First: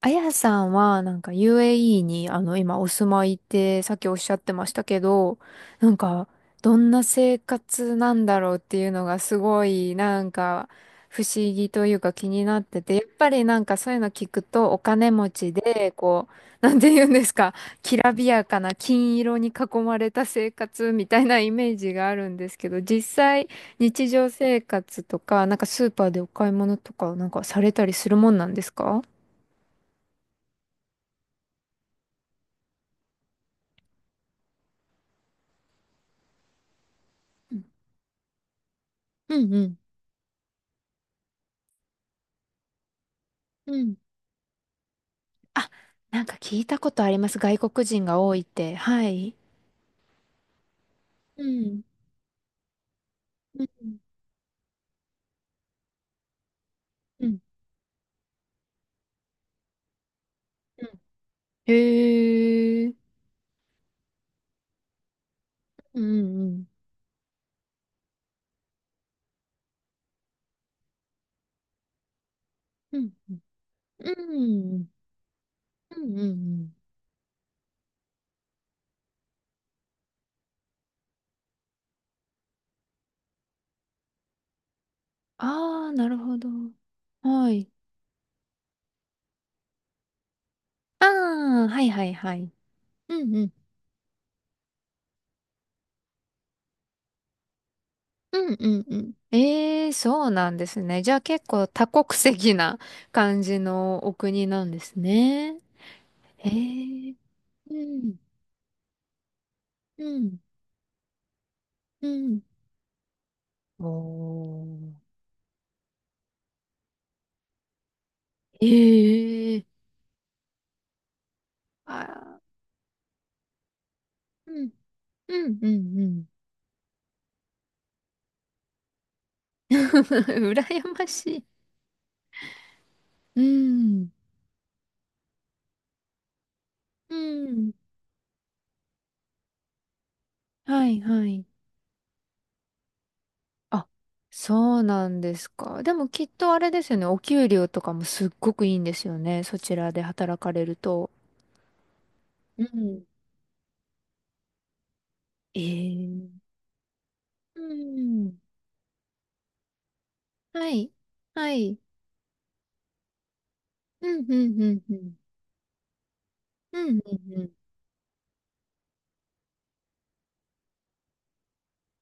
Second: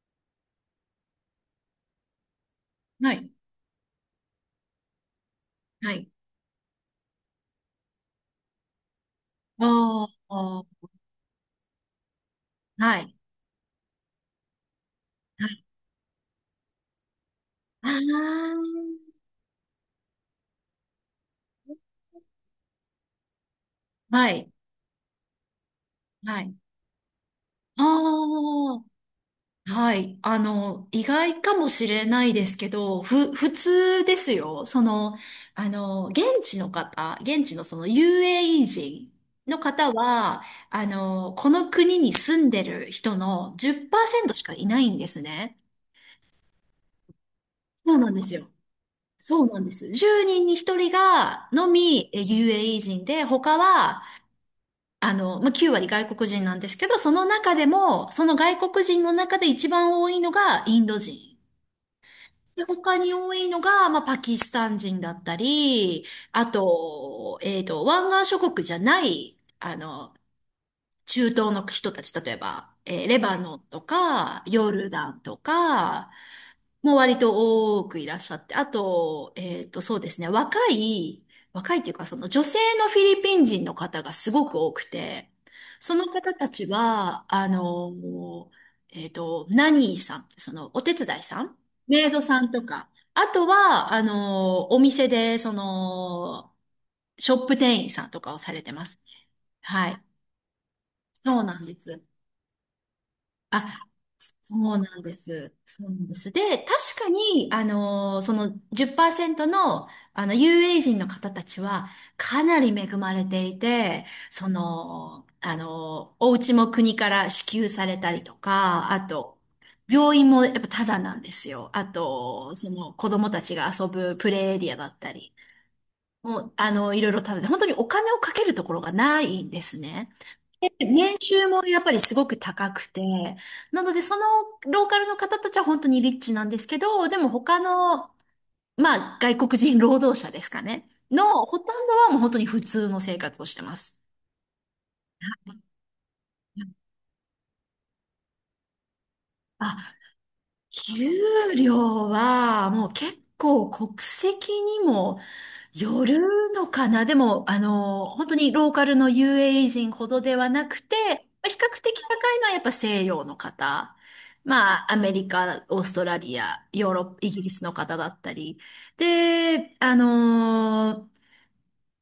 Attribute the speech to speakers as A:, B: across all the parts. A: あやさんは、なんか UAE に、今お住
B: は
A: ま
B: い。
A: いって、さっきおっしゃってましたけど、な
B: は
A: ん
B: い。
A: か、どんな生活なんだろうっていうのがすごい、
B: あ
A: なん
B: あ
A: か、不思議というか気になってて、
B: は
A: やっ
B: い。
A: ぱりなんかそういうの聞くと、お金持
B: は
A: ち
B: い。
A: で、こう、なんて言うんですか、きらびや
B: あ
A: かな金色に囲まれた生活みたいなイメージがあるんですけど、実際、日
B: あ、
A: 常
B: はい。
A: 生活とか、なんかスーパーでお
B: は
A: 買い
B: い。
A: 物とか、なんかされ
B: あ
A: たりするもんなんです
B: あ、
A: か？
B: はい。意外かもしれないですけど、普通ですよ。現地の方、現地のその UAE 人
A: うん
B: の
A: うん。
B: 方は、この国に住んでる人の
A: うん。
B: 10%しかいないんですね。
A: あ、なんか聞いたことあります。外国
B: そう
A: 人
B: なん
A: が
B: で
A: 多
B: す
A: いっ
B: よ。
A: て。はい。
B: そうなんです。10人に1人
A: う
B: がの
A: ん。
B: みえ UAE 人で、他
A: うん。
B: は、9割外国人なんですけど、その
A: うん。
B: 中でも、その外国人の中で一番多いのがイ
A: う
B: ンド
A: ん。
B: 人。で、
A: へえ。
B: 他に多いのが、まあ、パキスタン人だった
A: うん。
B: り、
A: う
B: あ
A: ん。
B: と、湾岸諸国じゃない、中東の人たち、例えば、
A: うん。
B: レバノンと
A: う
B: か、ヨ
A: ん。うん
B: ルダンと
A: う
B: か、
A: んうん。
B: もう割と多くいらっしゃって、あと、そうですね、若いというか、その女性のフィリピン人の方がすごく多くて、
A: ああ、
B: その
A: なる
B: 方
A: ほど。
B: たちは、
A: はい。
B: ナニーさん、そのお手
A: あ
B: 伝いさん、
A: あ、はいは
B: メイ
A: い
B: ド
A: は
B: さん
A: い。
B: とか、
A: う
B: あ
A: んう
B: と
A: ん。
B: は、お店で、ショップ店員さんとかを
A: う
B: さ
A: ん
B: れ
A: う
B: て
A: ん
B: ま
A: う
B: すね。
A: ん。え
B: は
A: え、
B: い。
A: そうなんですね。じゃあ
B: そう
A: 結
B: なん
A: 構
B: で
A: 多
B: す。
A: 国籍な感じ
B: あ、
A: のお
B: そ
A: 国なん
B: う
A: です
B: なんです。
A: ね。
B: そうなんです。で、
A: へ
B: 確か
A: え。
B: に、
A: うん。
B: その10%の、
A: うん。
B: 有名人の方たちは、
A: うん。
B: かなり恵まれてい
A: お
B: て、そ
A: ー。
B: の、お家も国から支給されたりと
A: え
B: か、あと、
A: え。
B: 病院もやっぱタダなんですよ。あ
A: あ
B: と、その、子供たちが遊ぶプ
A: ー、
B: レイエ
A: うん、
B: リアだったり、
A: うん、うん、うん。
B: もう、いろいろタダで、本当にお金をかけるところがないんで すね。
A: 羨ま
B: 年
A: しい。
B: 収もやっぱりすごく高くて、
A: う
B: なので
A: ん、
B: そのローカルの方たちは本当にリッチなんですけど、
A: う
B: でも他
A: ん。
B: の、まあ外国人労働者ですか
A: は
B: ね、
A: い、は
B: の
A: い。
B: ほとんどはもう本当に普通の生活をしてま
A: あ、
B: す。
A: そうなんですか。でもきっとあれですよね。お給料とかもすっごくいいんですよね。そち
B: あ、
A: らで働かれる
B: 給
A: と。
B: 料
A: う
B: はもう
A: ん。
B: 結構国籍にも寄
A: ええ。
B: るのかなでも、
A: う
B: 本当
A: ん。
B: にローカルの UAE 人ほどではな
A: は
B: く
A: い。
B: て、まあ
A: は
B: 比
A: い。
B: 較的高いのはやっぱ西洋の方。
A: うん、うん、うん、
B: まあ、
A: う
B: アメ
A: ん。
B: リカ、オーストラリア、
A: う
B: ヨー
A: ん、
B: ロッ
A: う
B: パ、イ
A: ん、う
B: ギリ
A: ん。
B: スの方だったり。で、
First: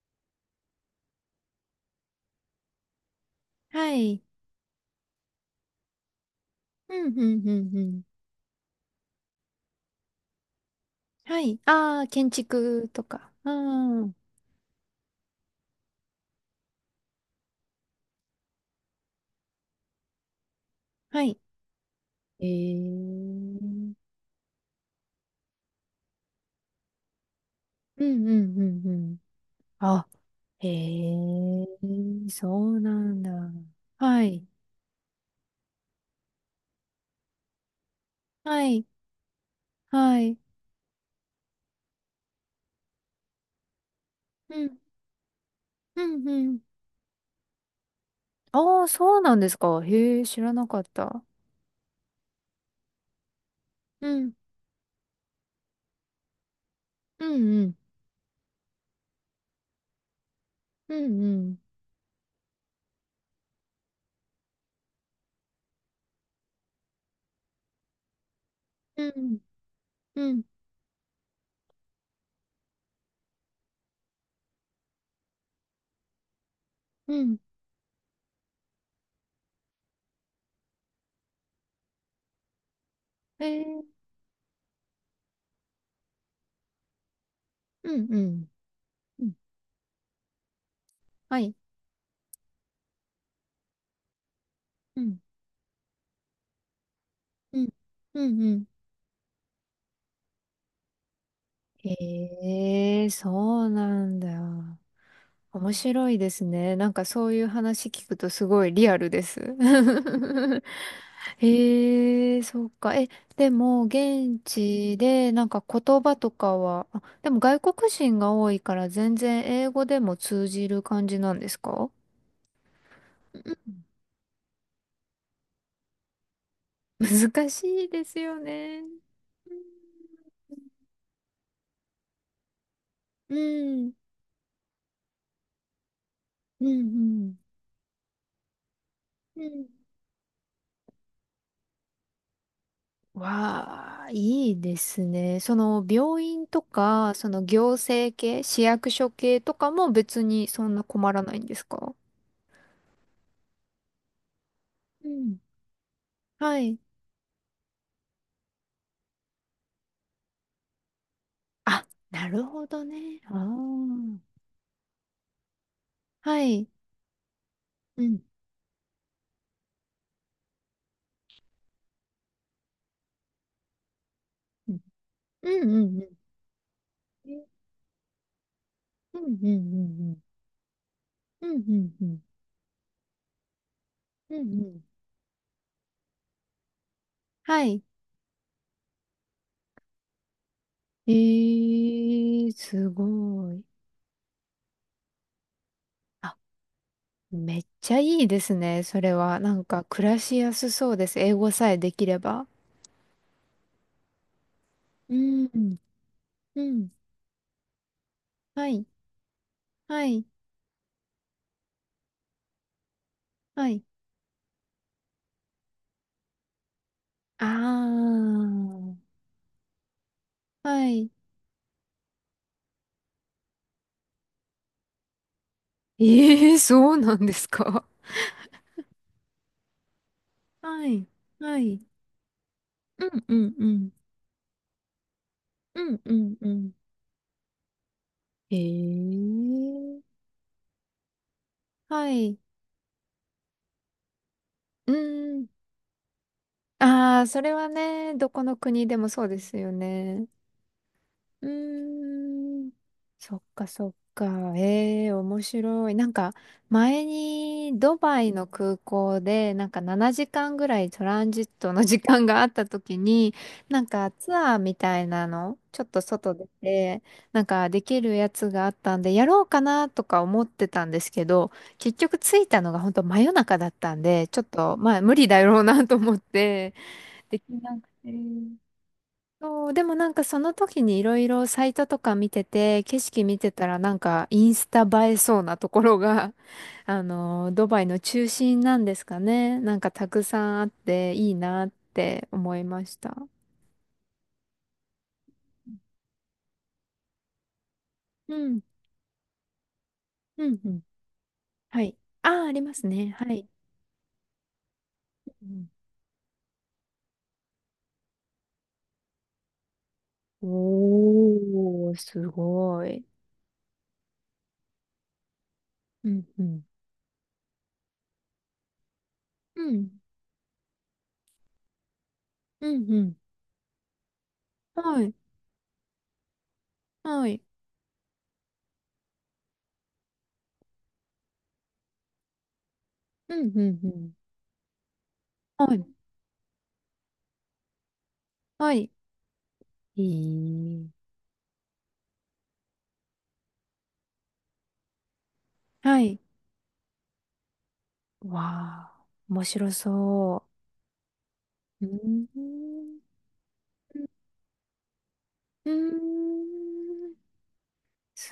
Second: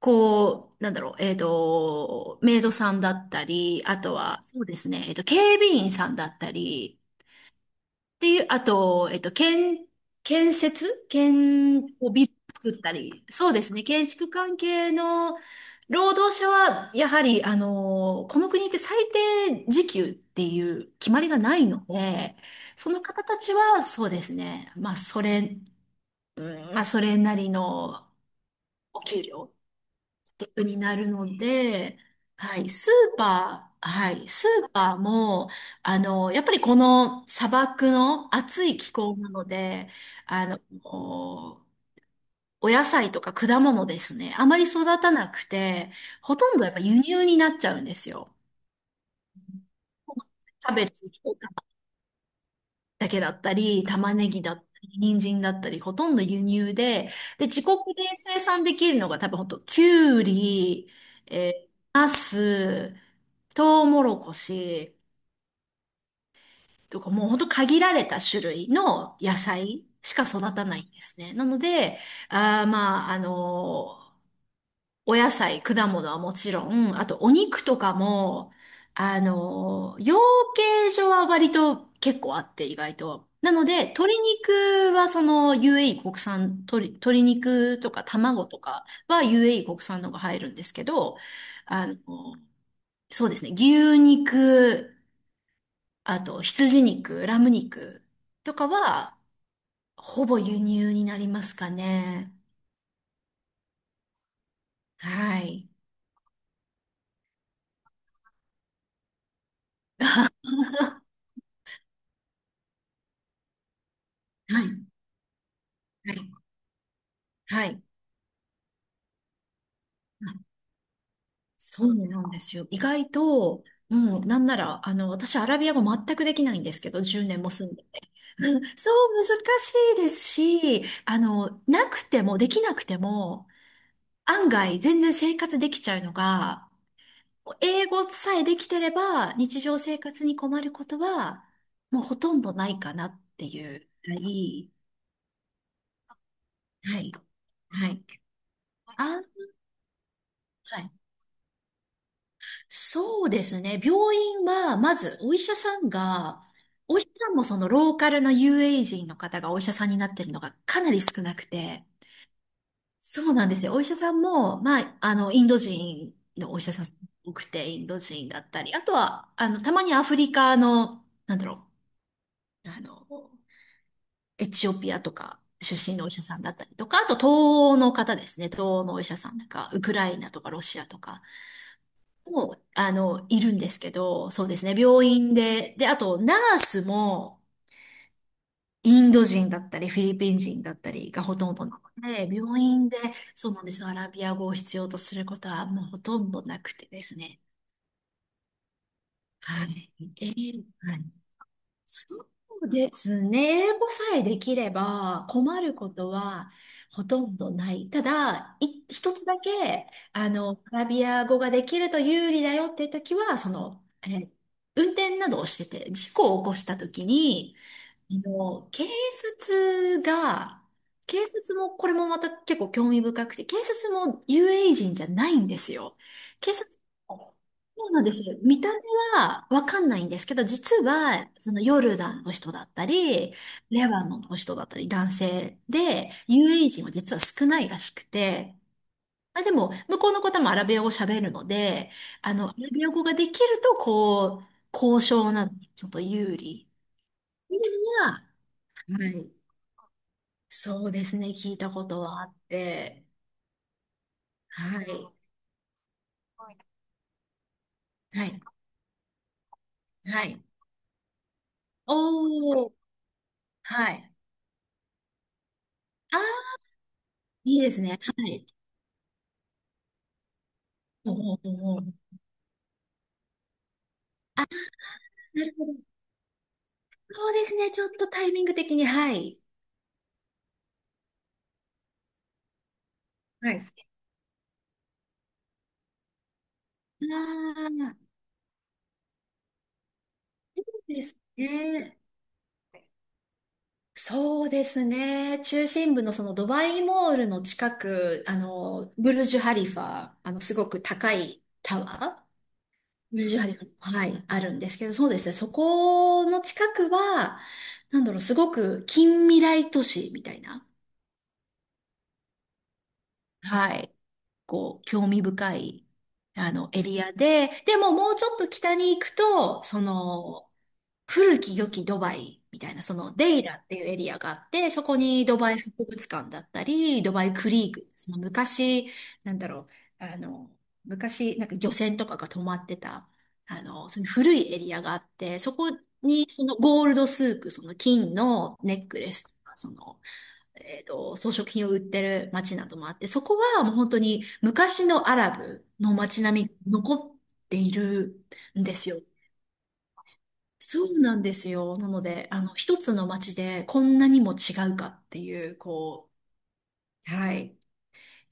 B: こう、なんだろう、メイドさんだったり、
A: は
B: あと
A: い。
B: は、そうですね、警備員さんだった
A: う
B: り、
A: ん、うん、うん、うん。
B: っていう、あと、建設
A: はい。
B: 建
A: ああ、
B: をビ
A: 建
B: ル作っ
A: 築
B: た
A: と
B: り、
A: か。う
B: そうですね、建
A: ん。
B: 築関係の労働者は、やはり、この国って最低時給っていう決ま
A: は
B: り
A: い。
B: がないので、
A: え
B: その方たちは、
A: ー、
B: そうですね、まあ、それ、うんまあ、それなり
A: う
B: の
A: んうんうんう
B: お
A: ん。
B: 給料
A: あ、
B: プ
A: へ
B: になるの
A: え、
B: で、はい、
A: そう
B: ス
A: な
B: ー
A: んだ。
B: パー、は
A: は
B: い、
A: い、
B: スーパーも、やっぱりこの砂漠の
A: は
B: 暑い
A: い、
B: 気候なので、
A: はい。
B: あの、お野菜とか果物ですね、あ
A: う
B: まり
A: ん、
B: 育たなくて、
A: うん、
B: ほ
A: う
B: とん
A: ん。
B: どやっぱ輸入になっちゃうんですよ。
A: ああ、そうなんですか。へえ、知らな
B: キャ
A: かっ
B: ベツ
A: た。
B: とかだけだったり、
A: う
B: 玉ね
A: ん、
B: ぎだったり、人参だったり、ほとんど輸入で、
A: う
B: で、
A: ん、う
B: 自
A: ん、
B: 国で生産できるのが多分ほんと、きゅうり、
A: うん、
B: ナス、トウモロコシとかもうほんと限られた種類
A: う
B: の野
A: ん、
B: 菜し
A: う
B: か
A: ん、う
B: 育
A: ん、
B: たないんですね。なので、あーまあ、あのーお野菜、果物はもちろん、あ
A: う
B: とお
A: ん。
B: 肉とかも、養鶏場は割と結構あって意外と。
A: へ
B: なの
A: え、
B: で、鶏肉はその UAE 国産、鶏肉と
A: う
B: か
A: ん、う
B: 卵
A: ん、
B: とかは
A: うん。
B: UAE 国産のが入るんですけど、
A: はい、
B: あの、そうですね、牛肉、
A: うん、
B: あと、羊肉、ラム
A: うん、
B: 肉
A: うん、う
B: と
A: ん。
B: かは、ほぼ輸入になりますかね。
A: へえ、そうなんだ。
B: はい。
A: 面白いですね。なんかそういう話聞くとすごいリアルです。へえ、そうか。え、でも現
B: はい。
A: 地でなんか言
B: は
A: 葉と
B: い。
A: かは、あ、でも外
B: はい。
A: 国人が多いから全然英語でも通
B: あ
A: じる感じなんです
B: そ
A: か？
B: うなんですよ。意外
A: う
B: と、
A: ん。
B: もう、なんなら、私、アラビア語全くできないんですけ ど、10年
A: 難
B: も住んで
A: しい
B: て。
A: ですよ ね。
B: そう、難しいですし、なくても、できなくて
A: う
B: も、
A: ん、
B: 案外、全然生活できちゃうの
A: うん、
B: が、
A: うん。
B: 英語さえできてれば、
A: うんう
B: 日常
A: ん。
B: 生活に困ることは、もうほとんどないかなっていう。
A: わあ、
B: は
A: いい
B: い。
A: ですね。その病院と
B: は
A: か、
B: い。
A: その行
B: はい。
A: 政系、市役所
B: あ、
A: 系とかも別にそん
B: は
A: な
B: い。
A: 困らないんですか？
B: そうですね。病院は、ま
A: う
B: ず、
A: ん。はい。
B: お医者さんもそのローカルの UA 人の方がお医者さんになってるのがかなり少なく
A: あ、
B: て、
A: なるほどね。
B: そ
A: あ
B: うなんですよ。お医者さん
A: あ。
B: も、インド人
A: は
B: のお医
A: い。
B: 者さん多くて、インド
A: うん。
B: 人だったり、あとは、たまにアフリカの、う、あの、エチ
A: う
B: オ
A: ん。
B: ピアとか
A: うんう
B: 出身
A: ん
B: のお
A: え。
B: 医者さんだったりとか、あと東欧の方ですね。東欧のお医者
A: う
B: さ
A: ん。う
B: んな
A: んう
B: んか、ウクライ
A: ん
B: ナとかロシアとか
A: うんうんうんうんうん。
B: も、いるんですけど、
A: うん
B: そうです
A: う
B: ね。
A: ん。
B: 病院で、で、あとナースも、
A: はい。
B: インド人だったり、フィリピン人だったり
A: え
B: がほとんどなので、
A: ー、
B: 病
A: す
B: 院で、
A: ご
B: そうな
A: い。
B: んですよ。アラビア語を必要とすることはもうほとん
A: あ、
B: どなくてですね。
A: めっちゃいいですね。それは。なん
B: は
A: か
B: い。
A: 暮らしやすそ
B: は
A: う
B: い
A: です。英語さえできれ
B: そ
A: ば。
B: うですね。英語さえできれ
A: う
B: ば困る
A: ん。
B: ことは
A: うん。
B: ほとんどない。ただ、
A: はい。
B: 一つだけ、
A: はい。
B: アラビア語ができると有利だよっていう時は、そ
A: はい。
B: の、運転などをしてて、事故を起こした時に、
A: あ
B: あの、警察が、
A: あ。はい。
B: 警察も、これもまた結構興味深くて、警察もユー a e 人じゃないんですよ。警
A: ええ、
B: 察、
A: そうなんですか。
B: そうなんですよ。見た目はわかんないんですけど、実
A: はい。
B: は、そ
A: は
B: のヨ
A: い。
B: ルダンの人だった
A: うん
B: り、
A: うんう
B: レ
A: ん。
B: バノンの人だったり、男性
A: うん
B: で、
A: うん
B: ユ
A: う
B: ー a e
A: ん。
B: 人は実は少ないらしくて、あ、でも、
A: え
B: 向
A: え。
B: こうの方もアラビア語喋るので、
A: はい。
B: アラビア語ができると、こう、
A: う
B: 交渉
A: ー
B: な
A: ん。
B: どにちょっと有利。
A: ああ、そ
B: っ
A: れ
B: てい
A: は
B: うの
A: ね、
B: は、
A: どこの国でも
B: は
A: そう
B: い。
A: ですよね。
B: そうですね、
A: う
B: 聞いたことはあっ
A: ーん、
B: て、
A: そっかそっか。
B: は
A: ええ、
B: い、
A: 面白い。なんか、前にドバ
B: は
A: イ
B: い、
A: の空港で、なんか7
B: はい。
A: 時間ぐらいトランジットの時間があった
B: おー、
A: 時に、なん
B: は
A: か
B: い。
A: ツアーみたいなの、ちょっと
B: あ
A: 外
B: ー、
A: 出て、なん
B: いい
A: か
B: で
A: で
B: すね、は
A: きるや
B: い。
A: つがあったんで、やろうかなとか思ってたんです
B: おー
A: け
B: お
A: ど、
B: ーおー
A: 結局着いたのが本当真夜中だったんで、ちょっと、まあ無理だ
B: なる
A: ろう
B: ほど。
A: なと思って、
B: そう
A: で
B: で
A: き
B: すね、
A: な
B: ち
A: く
B: ょっと
A: て。
B: タイミング的に、はい。
A: そう、でもなんかその時にいろいろサイトとか見てて、景色見て
B: はい。
A: たらなんかインスタ映えそうなところが、ド
B: あ
A: バイ
B: あ、
A: の中心なんですかね。なんかたくさん
B: そ
A: あっ
B: うで
A: て
B: す
A: いいなっ
B: ね。
A: て思いました。
B: そうですね。中心部のそのドバイモールの近く、
A: うん、
B: ブルジュ・ハリファ、
A: う
B: す
A: ん、
B: ご
A: う
B: く
A: ん。
B: 高いタ
A: はい。
B: ワ
A: ああ、ありますね。
B: ー
A: は
B: 20
A: い。
B: 針が、はい、あるんですけど、そうですね。
A: う
B: そ
A: ん。
B: この近くは、なんだろう、すごく近未来都市みたいな。
A: おー、すごい。
B: はい。こう、興味深い、
A: うん、うん。
B: エリアで、でももうちょっと北に行く
A: う
B: と、そ
A: ん、
B: の、古き良きドバイみ
A: う
B: たいな、
A: ん、
B: そ
A: う
B: の
A: ん。
B: デイラっていうエリアがあって、そこ
A: はい、
B: にドバイ博物館だったり、ドバ
A: は
B: イ
A: い。
B: クリーク、その昔、なんだろう、あの、昔、なんか漁船とかが止まってた、
A: うん、うん、う
B: その
A: ん。
B: 古いエリアがあって、そこ
A: はい、
B: にそのゴールドスーク、その金の
A: は
B: ネッ
A: い。
B: クレスとか、その
A: いい。
B: 装飾品を売ってる街などもあって、そこはもう本当に昔のアラブの
A: はい。
B: 街並みが残っているんです
A: わあ、
B: よ。
A: 面白そ
B: そうなんですよ。
A: う。う
B: なので、
A: ー
B: 一つ
A: ん。
B: の街でこんなにも違うかっていう、
A: う
B: こ
A: ー
B: う、
A: ん。
B: はい。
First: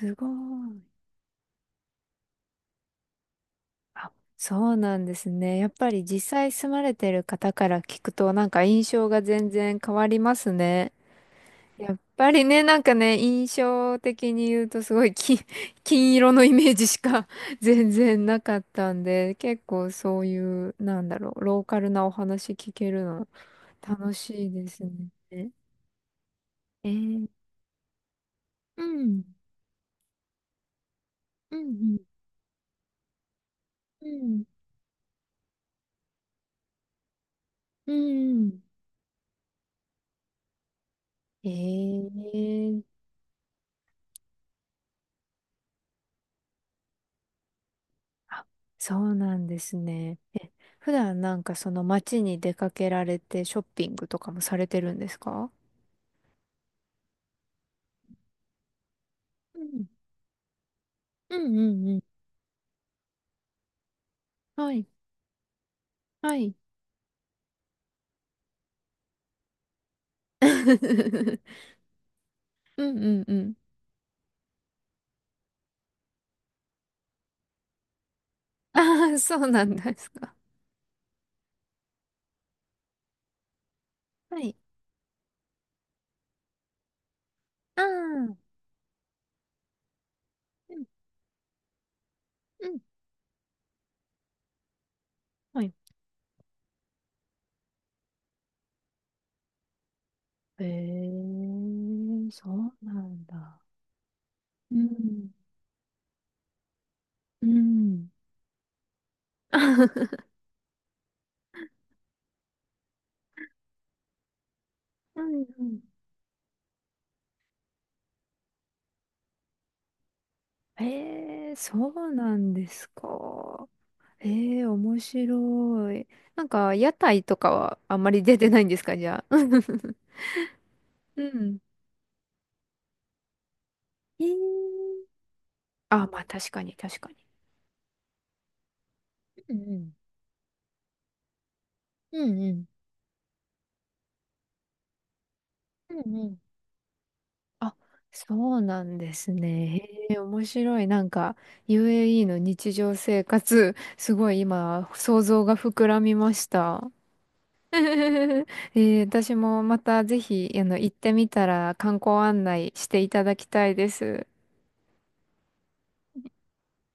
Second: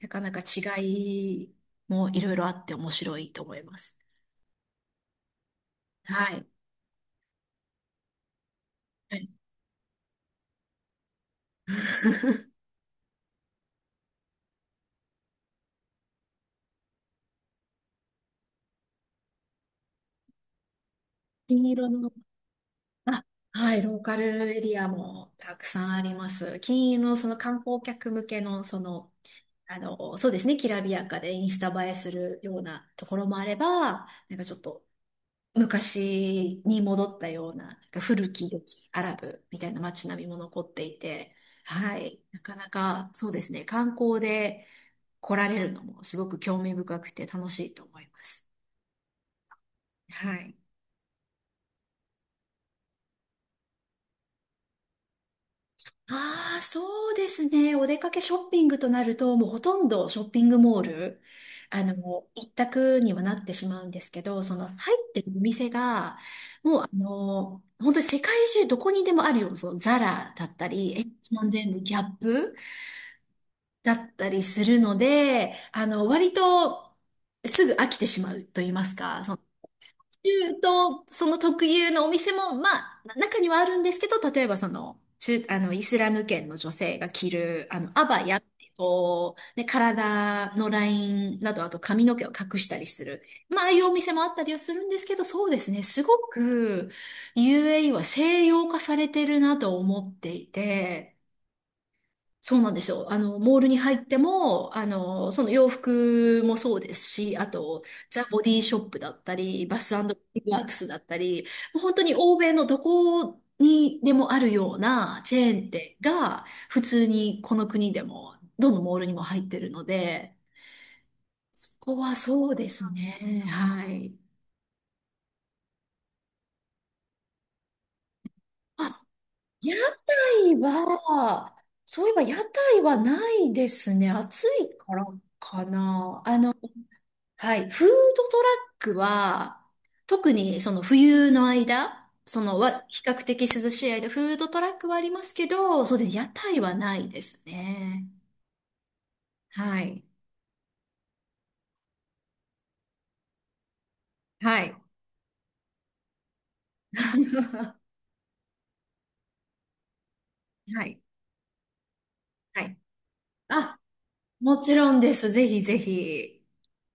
B: なか
A: ご
B: なか
A: い。
B: 違いもいろいろあって面白いと思います。
A: あ、そうなんですね。やっぱり実
B: はい。
A: 際住まれてる方から聞くと、なんか印象
B: は
A: が
B: い
A: 全然変わりますね。やっぱり ね、なんかね、印象的に言うとすごい金、金色のイメージしか 全然なかったんで、結構そういう、なんだろう、ロー
B: 金
A: カ
B: 色
A: ルなお
B: の
A: 話聞ける
B: あ
A: の
B: はい、ロー
A: 楽
B: カル
A: しい
B: エ
A: で
B: リ
A: す
B: アも
A: ね。
B: たくさんあります。
A: え
B: 金融の
A: ー、
B: その観光客向けの、
A: うん。
B: そうですね、きらびやかでイン
A: う
B: スタ映え
A: ん
B: するようなところもあれ
A: う
B: ば、なん
A: ん。
B: かちょっと昔に戻ったような、なん
A: う
B: か古
A: ん。う
B: き良
A: ん。
B: きアラブみたいな街並みも残っていて、は
A: え
B: い、なかな
A: え。
B: かそうですね、観光で来られるのもすごく興味深くて楽しいと思います。
A: あ、そうなんですね。
B: は
A: え、
B: い。
A: 普段なんかその街に出かけられてショッピングとかもされてるんですか？
B: ああ、そうですね。お出かけショッピングとなると、もう
A: う
B: ほと
A: ん。
B: んどショッピングモール、
A: うんう
B: あ
A: んうん。
B: の、一択にはなってしまうんですけど、その
A: は
B: 入
A: い。
B: ってるお店が、
A: はい。
B: もう本当に世界中どこにでもあるような、そのザラだったり、エッチ ンデンギャップ
A: うんうんうん。
B: だったりするので、割とすぐ飽きてしまうと言います
A: ああ、
B: か、
A: そうなんですか。
B: 中東、その特有のお店も、まあ、中にはあるんですけど、
A: は
B: 例え
A: い。
B: ばその、中、あの、イスラム圏の女性が着る、
A: あ
B: アバ
A: あ。う
B: ヤっていう、こう、ね、体の
A: ん
B: ラインなど、あと髪の毛を隠
A: う
B: した
A: ん。
B: りする。まあ、ああいうお店もあったりはするんですけど、そうで
A: は
B: す
A: い。
B: ね、すごく UAE は西洋化されてるなと思ってい
A: え
B: て、
A: え、そ
B: そうなんで
A: う
B: す
A: な
B: よ。
A: ん
B: モー
A: だ。
B: ルに入って
A: う
B: も、
A: ん。
B: その洋服もそうですし、
A: う
B: あと、
A: ん。
B: ザ・ボディショップだったり、バスワ ークスだったり、もう本当に欧米のどこにでもあるよう
A: う
B: な
A: ん
B: チェ
A: う
B: ーン
A: ん。
B: 店が、普通にこの国でも、どのモールにも入ってるので、
A: えー、
B: そ
A: そ
B: こ
A: う
B: は
A: な
B: そ
A: ん
B: う
A: で
B: です
A: す
B: ね。
A: か。
B: はい。
A: えー、面白い。なんか、屋台とかはあんまり出てないんですか、
B: あ、
A: じゃあ？
B: 屋 台
A: う
B: は、
A: ん。
B: そういえば屋台はないですね。
A: えー、
B: 暑いからか
A: あ、ま
B: な。
A: あ
B: あ
A: 確かに確かに。
B: はい。フードトラック
A: う
B: は、
A: ん
B: 特にその冬の間、
A: うん。うん
B: そ
A: う
B: の
A: ん。
B: わ、比較的涼しい間、フードトラックはありますけど、
A: う
B: そうで
A: ん
B: す。
A: う
B: 屋
A: ん。
B: 台はないです
A: あ、
B: ね。
A: そうなんですね。
B: はい。
A: へえ、面白い。なんか、UAE の日常生活、すごい
B: はい。
A: 今、想像が膨らみました。え 私もまたぜひ、
B: は
A: 行っ
B: い。
A: てみたら観光案
B: は
A: 内
B: い。
A: していただきたい
B: あ、
A: です。
B: もちろんです。ぜひぜひ。